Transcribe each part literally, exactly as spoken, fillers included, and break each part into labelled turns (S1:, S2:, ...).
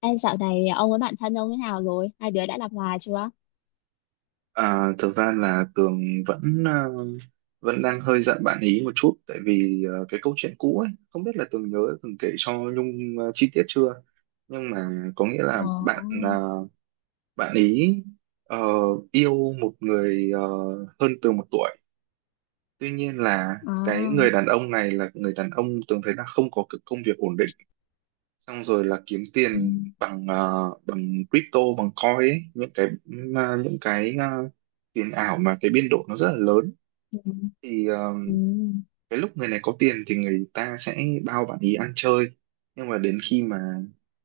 S1: Ê, dạo này ông với bạn thân ông thế nào rồi? Hai đứa đã làm hòa chưa?
S2: À, thực ra là Tường vẫn ờ, vẫn đang hơi giận bạn ý một chút, tại vì ờ, cái câu chuyện cũ ấy không biết là Tường nhớ từng kể cho Nhung ờ, chi tiết chưa. Nhưng mà có nghĩa
S1: Ồ,
S2: là bạn ờ, bạn ý ờ, yêu một người ờ, hơn Tường một tuổi. Tuy nhiên là cái
S1: à,
S2: người đàn ông này là người đàn ông Tường thấy là không có cái công việc ổn định, xong rồi là kiếm
S1: ừ,
S2: tiền bằng ờ, bằng crypto, bằng coin ấy, những cái những cái ờ, tiền ảo mà cái biên độ nó rất là lớn.
S1: ừ,
S2: Thì ờ,
S1: ừ,
S2: cái lúc người này có tiền thì người ta sẽ bao bạn ý ăn chơi, nhưng mà đến khi mà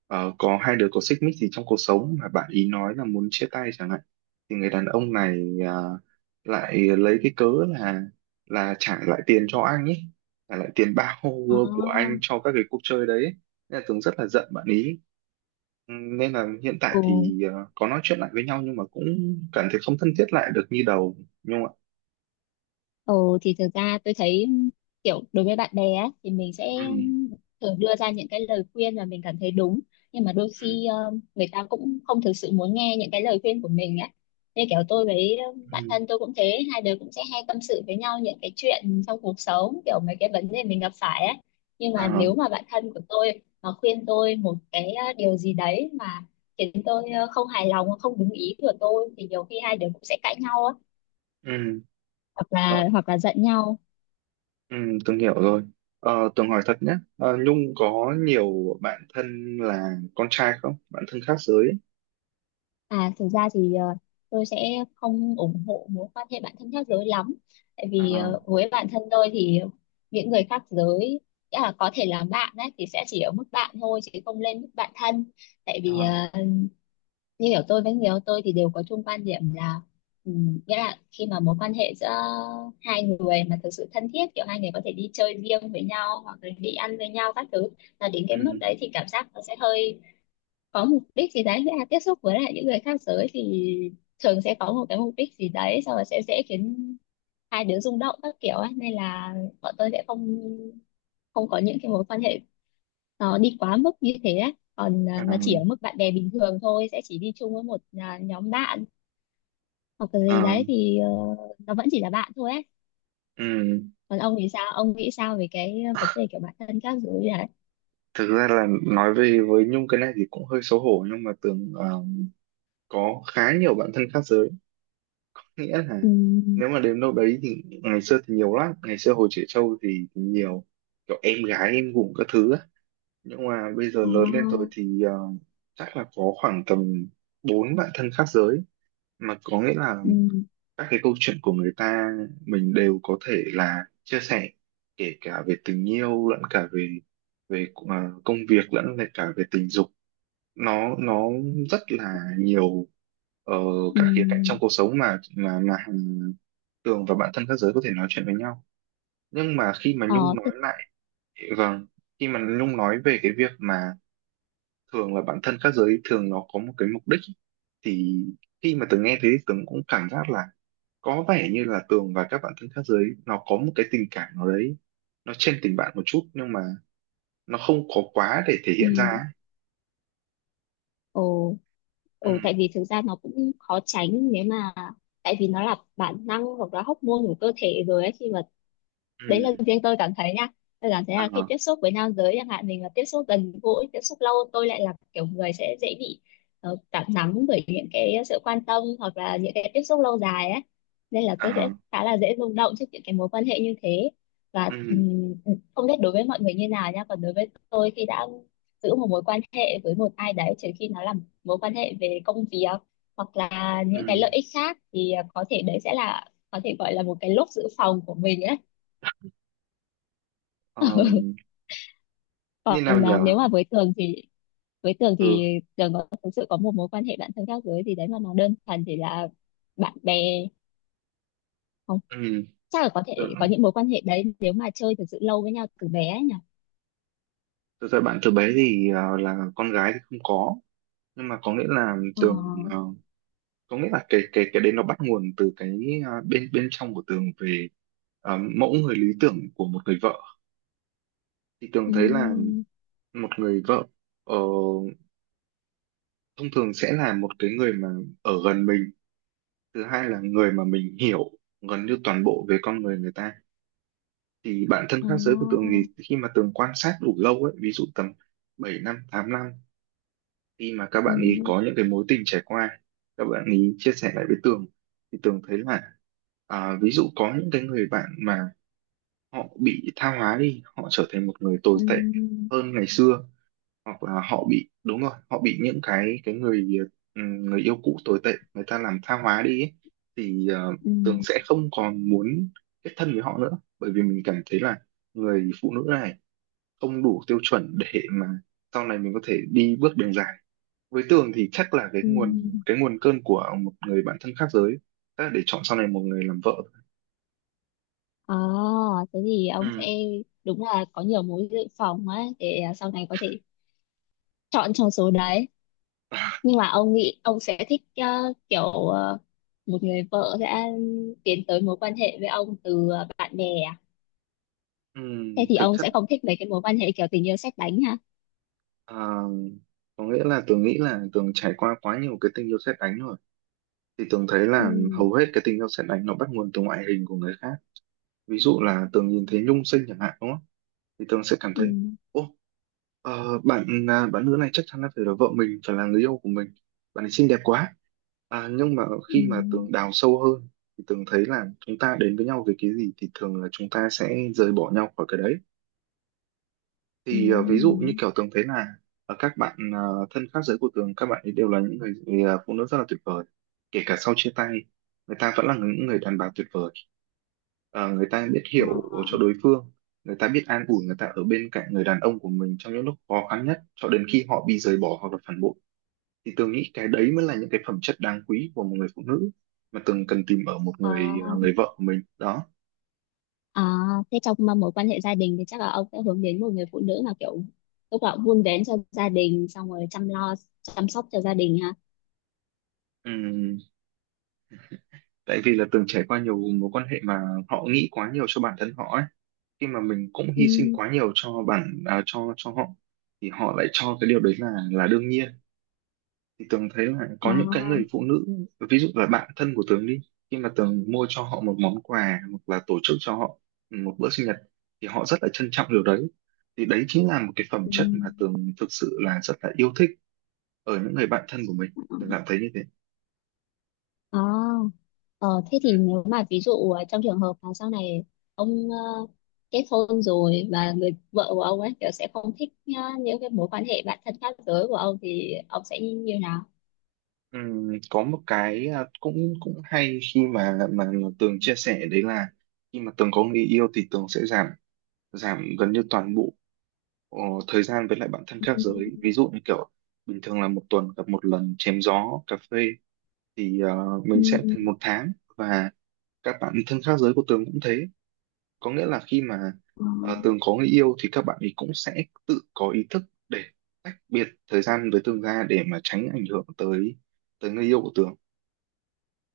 S2: ờ, có hai đứa có xích mích gì trong cuộc sống mà bạn ý nói là muốn chia tay chẳng hạn, thì người đàn ông này ờ, lại lấy cái cớ là là trả lại tiền cho anh ấy, trả lại tiền bao của anh
S1: à,
S2: cho các cái cuộc chơi đấy ấy. Nên là Tường rất là giận bạn ý. Ừ, nên là hiện tại
S1: ừ.
S2: thì ờ, có nói chuyện lại với nhau nhưng mà cũng cảm thấy không thân thiết lại được như đầu, nhưng mà
S1: Ừ, thì thực ra tôi thấy kiểu đối với bạn bè á, thì mình sẽ
S2: ừ,
S1: thường đưa ra những cái lời khuyên mà mình cảm thấy đúng, nhưng mà đôi
S2: ừ,
S1: khi ờ, người ta cũng không thực sự muốn nghe những cái lời khuyên của mình á, nên kiểu tôi với ờ, bạn
S2: ừ.
S1: thân tôi cũng thế, hai đứa cũng sẽ hay tâm sự với nhau những cái chuyện trong cuộc sống, kiểu mấy cái vấn đề mình gặp phải á. Nhưng mà
S2: À,
S1: nếu mà bạn thân của tôi mà khuyên tôi một cái ờ, điều gì đấy mà khiến tôi ờ, không hài lòng, không đúng ý của tôi, thì nhiều khi hai đứa cũng sẽ cãi nhau á,
S2: ừ,
S1: hoặc là
S2: ờ,
S1: hoặc là giận nhau.
S2: ừ, Tường hiểu rồi. Ờ, Tường hỏi thật nhé, ờ, Nhung có nhiều bạn thân là con trai không? Bạn thân khác giới ấy.
S1: À, thực ra thì ờ, tôi sẽ không ủng hộ mối quan hệ bạn thân khác giới lắm. Tại
S2: Ờ,
S1: vì ờ, với bản thân tôi thì những người khác giới, nghĩa là có thể là bạn đấy thì sẽ chỉ ở mức bạn thôi chứ không lên mức bạn thân. Tại
S2: ờ,
S1: vì ờ, như hiểu tôi với người yêu tôi thì đều có chung quan điểm là, ừm, nghĩa là khi mà mối quan hệ giữa hai người mà thực sự thân thiết, kiểu hai người có thể đi chơi riêng với nhau hoặc là đi ăn với nhau các thứ, là đến cái
S2: ừ,
S1: mức đấy thì cảm giác nó sẽ hơi có mục đích gì đấy, nghĩa là tiếp xúc với lại những người khác giới thì thường sẽ có một cái mục đích gì đấy, xong rồi sẽ dễ khiến hai đứa rung động các kiểu ấy, nên là bọn tôi sẽ không không có những cái mối quan hệ nó đi quá mức như thế ấy. Còn à,
S2: ờ,
S1: nó chỉ ở mức bạn bè bình thường thôi, sẽ chỉ đi chung với một à, nhóm bạn hoặc là gì
S2: ờ,
S1: đấy thì ờ, nó vẫn chỉ là bạn thôi ấy.
S2: ừ.
S1: Còn ông thì sao, ông nghĩ sao về cái vấn đề kiểu bản thân các giới đấy?
S2: Thực ra là nói về với Nhung cái này thì cũng hơi xấu hổ, nhưng mà Tường ờ, có khá nhiều bạn thân khác giới. Nghĩa
S1: Ừ,
S2: là nếu mà đến đâu đấy thì ngày xưa thì nhiều lắm, ngày xưa hồi trẻ trâu thì, thì nhiều kiểu em gái em gủng các thứ ấy. Nhưng mà bây giờ lớn lên rồi
S1: ờ,
S2: thì ờ, chắc là có khoảng tầm bốn bạn thân khác giới, mà có nghĩa là
S1: ừ,
S2: các cái câu chuyện của người ta mình đều có thể là chia sẻ, kể cả về tình yêu lẫn cả về về ờ, công việc lẫn về cả về tình dục, nó nó rất là nhiều ờ,
S1: ừ,
S2: các khía cạnh trong cuộc sống mà mà mà hàng Tường và bạn thân các giới có thể nói chuyện với nhau. Nhưng mà khi mà
S1: ờ,
S2: Nhung
S1: thế-
S2: nói lại, vâng, khi mà Nhung nói về cái việc mà thường là bản thân các giới thường nó có một cái mục đích, thì khi mà Tường nghe thế thì Tường cũng cảm giác là có vẻ như là Tường và các bạn thân khác giới nó có một cái tình cảm nào đấy, nó trên tình bạn một chút, nhưng mà nó không có quá để thể hiện ra ấy.
S1: ừ, ồ.
S2: Ừ,
S1: Ừ, tại vì thực ra nó cũng khó tránh, nếu mà tại vì nó là bản năng hoặc là hormone của cơ thể rồi ấy, khi mà đấy là
S2: ừ,
S1: riêng tôi cảm thấy nha, tôi cảm thấy là khi
S2: à,
S1: tiếp xúc với nam giới chẳng hạn, mình mà tiếp xúc gần gũi tiếp xúc lâu, tôi lại là kiểu người sẽ dễ bị ờ, cảm nắng bởi những cái sự quan tâm hoặc là những cái tiếp xúc lâu dài ấy, nên là tôi
S2: à,
S1: sẽ khá là dễ rung động trước những cái mối quan hệ như thế. Và
S2: ừ,
S1: ừm, không biết đối với mọi người như nào nha, còn đối với tôi khi đã giữ một mối quan hệ với một ai đấy, trừ khi nó là mối quan hệ về công việc hoặc là những
S2: ừ,
S1: cái lợi ích khác thì à, có thể đấy sẽ là có thể gọi là một cái lốp dự phòng của mình ấy.
S2: ờ, như
S1: Còn
S2: nào
S1: à,
S2: nhở?
S1: nếu mà với Tường thì với Tường
S2: Ừ,
S1: thì Tường có thực sự có một mối quan hệ bạn thân khác giới thì đấy mà nó đơn thuần chỉ là bạn bè, không,
S2: ừ.
S1: chắc là có thể có
S2: Tường-
S1: những mối quan hệ đấy nếu mà chơi thực sự lâu với nhau từ bé ấy nhỉ.
S2: Thực ra bạn từ bé thì ờ, là con gái thì không có, nhưng mà có nghĩa là
S1: Ờ,
S2: Tường ờ, có nghĩa là cái cái cái đấy nó bắt nguồn từ cái à, bên bên trong của Tường về à, mẫu người lý tưởng của một người vợ. Thì Tường thấy là
S1: ừ,
S2: một người vợ ờ, thông thường sẽ là một cái người mà ở gần mình, thứ hai là người mà mình hiểu gần như toàn bộ về con người người ta. Thì bản thân
S1: ờ,
S2: khác giới của Tường thì khi mà Tường quan sát đủ lâu ấy, ví dụ tầm bảy năm tám năm, khi mà các
S1: ừ,
S2: bạn ấy có những cái mối tình trải qua, các bạn ấy chia sẻ lại với Tường, thì Tường thấy là, à, ví dụ có những cái người bạn mà họ bị tha hóa đi, họ trở thành một người tồi tệ
S1: ừ,
S2: hơn ngày xưa, hoặc là họ bị đúng rồi họ bị những cái cái người ừm, người yêu cũ tồi tệ người ta làm tha hóa đi ấy. Thì ờ,
S1: ừ,
S2: Tường sẽ không còn muốn kết thân với họ nữa, bởi vì mình cảm thấy là người phụ nữ này không đủ tiêu chuẩn để mà sau này mình có thể đi bước đường dài. Với Tường thì chắc là cái
S1: ừ,
S2: nguồn cái nguồn cơn của một người bạn thân khác giới chắc là để chọn sau này một người làm vợ.
S1: ờ. Thế thì ông sẽ
S2: Ừm,
S1: đúng là có nhiều mối dự phòng ấy để à, sau này có thể chọn trong số đấy, nhưng mà ông nghĩ ông sẽ thích ờ, kiểu ờ, một người vợ sẽ tiến tới mối quan hệ với ông từ ờ, bạn bè à? Thế
S2: ừm,
S1: thì
S2: thực
S1: ông
S2: chất.
S1: sẽ không thích mấy cái mối quan hệ kiểu tình yêu sét đánh ha?
S2: À, có nghĩa là Tường nghĩ là Tường trải qua quá nhiều cái tình yêu sét đánh rồi, thì Tường thấy là
S1: Ừ,
S2: hầu hết cái tình yêu sét đánh nó bắt nguồn từ ngoại hình của người khác. Ví dụ là Tường nhìn thấy Nhung xinh chẳng hạn, đúng không, thì Tường sẽ cảm
S1: ừ,
S2: thấy, ô, ờ, bạn à, bạn nữ này chắc chắn là phải là vợ mình, phải là người yêu của mình, bạn ấy xinh đẹp quá. À, nhưng mà
S1: ừ,
S2: khi mà Tường đào sâu hơn thì Tường thấy là chúng ta đến với nhau về cái gì thì thường là chúng ta sẽ rời bỏ nhau khỏi cái đấy.
S1: ừ.
S2: Thì ờ, ví dụ như kiểu Tường thấy là ờ, các bạn ờ, thân khác giới của Tường, các bạn ấy đều là những người, người ờ, phụ nữ rất là tuyệt vời. Kể cả sau chia tay, người ta vẫn là những người đàn bà tuyệt vời. Ờ, người ta biết hiểu cho đối phương, người ta biết an ủi, người ta ở bên cạnh người đàn ông của mình trong những lúc khó khăn nhất, cho đến khi họ bị rời bỏ hoặc là phản bội. Thì Tường nghĩ cái đấy mới là những cái phẩm chất đáng quý của một người phụ nữ mà Tường cần tìm ở một
S1: Ờ,
S2: người ờ,
S1: à,
S2: người vợ của mình đó.
S1: à, thế trong mà mối quan hệ gia đình thì chắc là ông sẽ hướng đến một người phụ nữ mà kiểu lúc nào cũng vun vén cho gia đình, xong rồi chăm lo chăm sóc cho gia đình ha?
S2: Ừm, tại vì là Tường trải qua nhiều mối quan hệ mà họ nghĩ quá nhiều cho bản thân họ ấy, khi mà mình cũng
S1: Ừ,
S2: hy sinh quá nhiều cho bản à, cho cho họ, thì họ lại cho cái điều đấy là là đương nhiên. Thì Tường thấy là
S1: ờ,
S2: có những cái người phụ nữ, ví dụ là bạn thân của Tường đi, khi mà Tường mua cho họ một món quà hoặc là tổ chức cho họ một bữa sinh nhật, thì họ rất là trân trọng điều đấy. Thì đấy chính là một cái phẩm
S1: ừ,
S2: chất mà Tường thực sự là rất là yêu thích ở những người bạn thân của mình. Tường cảm thấy như thế.
S1: ờ. Ờ, thế thì nếu mà ví dụ ờ, trong trường hợp mà sau này ông ờ, kết hôn rồi và người vợ của ông ấy kiểu sẽ không thích ờ, những cái mối quan hệ bạn thân khác giới của ông, thì ông sẽ như nào?
S2: Ừm, có một cái, à, cũng cũng hay khi mà mà Tường chia sẻ đấy là, khi mà Tường có người yêu thì Tường sẽ giảm giảm gần như toàn bộ ờ, thời gian với lại bạn thân
S1: Ừ.
S2: khác giới. Ví dụ như kiểu bình thường là một tuần gặp một lần chém gió cà phê, thì ờ,
S1: Ừ.
S2: mình sẽ thành một tháng. Và các bạn thân khác giới của Tường cũng thế, có nghĩa là khi mà
S1: Ờ.
S2: ờ, Tường có người yêu thì các bạn ấy cũng sẽ tự có ý thức để tách biệt thời gian với Tường ra, để mà tránh ảnh hưởng tới tới người yêu của Tường.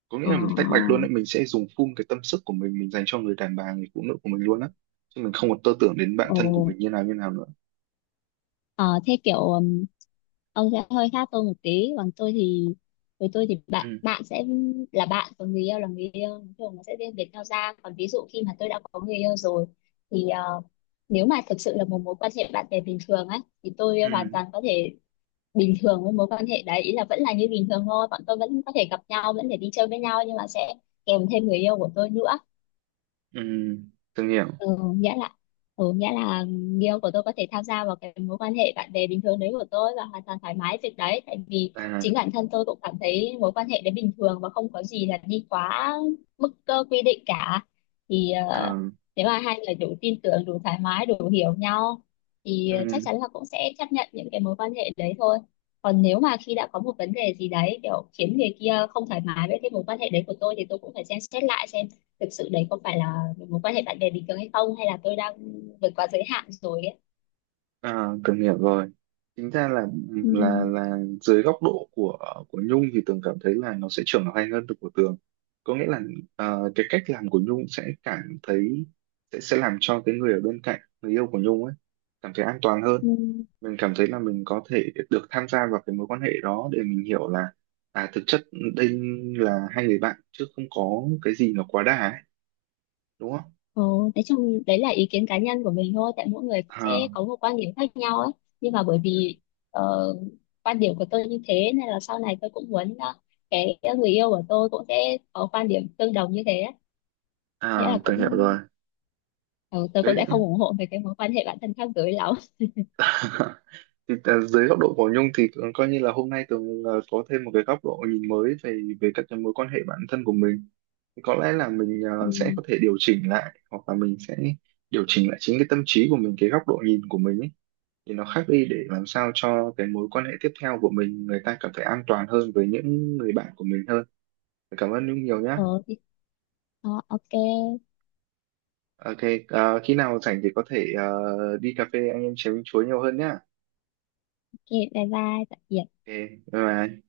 S2: Có nghĩa
S1: Ờ.
S2: là mình tách bạch luôn đấy, mình sẽ dùng full cái tâm sức của mình mình dành cho người đàn bà, người phụ nữ của mình luôn á, chứ mình không còn tơ tưởng đến bạn
S1: Ồ.
S2: thân của mình như nào như nào nữa.
S1: Ờ, thế kiểu ừm, ông sẽ hơi khác tôi một tí, còn tôi thì với tôi thì
S2: Ừ,
S1: bạn bạn sẽ là bạn, còn người yêu là người yêu, nói chung nó sẽ riêng biệt nhau ra. Còn ví dụ khi mà tôi đã có người yêu rồi thì ờ, nếu mà thực sự là một mối quan hệ bạn bè bình thường á thì tôi hoàn
S2: ừ,
S1: toàn có thể bình thường với mối quan hệ đấy, ý là vẫn là như bình thường thôi, bọn tôi vẫn có thể gặp nhau, vẫn thể đi chơi với nhau, nhưng mà sẽ kèm thêm người yêu của tôi nữa.
S2: ừ, từng hiểu.
S1: Ừ, nghĩa là ừ, nghĩa là người yêu của tôi có thể tham gia vào cái mối quan hệ bạn bè bình thường đấy của tôi và hoàn toàn thoải mái việc đấy, tại vì
S2: À,
S1: chính bản thân tôi cũng cảm thấy mối quan hệ đấy bình thường và không có gì là đi quá mức cơ quy định cả. Thì
S2: à,
S1: ờ, nếu mà hai người đủ tin tưởng, đủ thoải mái, đủ hiểu nhau thì chắc
S2: ừ,
S1: chắn là cũng sẽ chấp nhận những cái mối quan hệ đấy thôi. Còn nếu mà khi đã có một vấn đề gì đấy kiểu khiến người kia không thoải mái với cái mối quan hệ đấy của tôi, thì tôi cũng phải xem xét lại xem thực sự đấy có phải là mối quan hệ bạn bè bình thường hay không, hay là tôi đang vượt quá giới hạn rồi ấy.
S2: à, từng hiểu rồi. Chính ra là
S1: Ừ.
S2: là là dưới góc độ của của Nhung thì Tường cảm thấy là nó sẽ trưởng thành hơn được của Tường. Có nghĩa là ờ, cái cách làm của Nhung sẽ cảm thấy, sẽ sẽ làm cho cái người ở bên cạnh người yêu của Nhung ấy cảm thấy an toàn hơn.
S1: Ừ.
S2: Mình cảm thấy là mình có thể được tham gia vào cái mối quan hệ đó, để mình hiểu là, à, thực chất đây là hai người bạn chứ không có cái gì nó quá đà ấy, đúng không?
S1: Ồ, nói chung đấy là ý kiến cá nhân của mình thôi, tại mỗi người cũng sẽ
S2: À.
S1: có một quan điểm khác nhau ấy, nhưng mà bởi vì ờ, quan điểm của tôi như thế nên là sau này tôi cũng muốn ờ, cái người yêu của tôi cũng sẽ có quan điểm tương đồng như thế ấy. Nghĩa
S2: À,
S1: là
S2: Tường hiểu
S1: cũng
S2: rồi.
S1: ờ, tôi
S2: Đấy
S1: cũng sẽ không
S2: cũng
S1: ủng hộ về cái mối quan hệ bản thân khác giới lắm.
S2: thì, à, dưới góc độ của Nhung thì cũng coi như là hôm nay Tường à, có thêm một cái góc độ nhìn mới về về các cái mối quan hệ bản thân của mình. Thì có lẽ là mình à,
S1: Ừ.
S2: sẽ có thể điều chỉnh lại, hoặc là mình sẽ điều chỉnh lại chính cái tâm trí của mình, cái góc độ nhìn của mình ấy. Thì nó khác đi để làm sao cho cái mối quan hệ tiếp theo của mình, người ta cảm thấy an toàn hơn với những người bạn của mình hơn. Cảm ơn Nhung nhiều nhá.
S1: ờ, thì- ờ, ok.
S2: Ok, à, khi nào rảnh thì có thể à, đi cà phê anh em chém chuối nhiều hơn nhá.
S1: Ok, bye bye, tạm biệt.
S2: Ok, bye bye.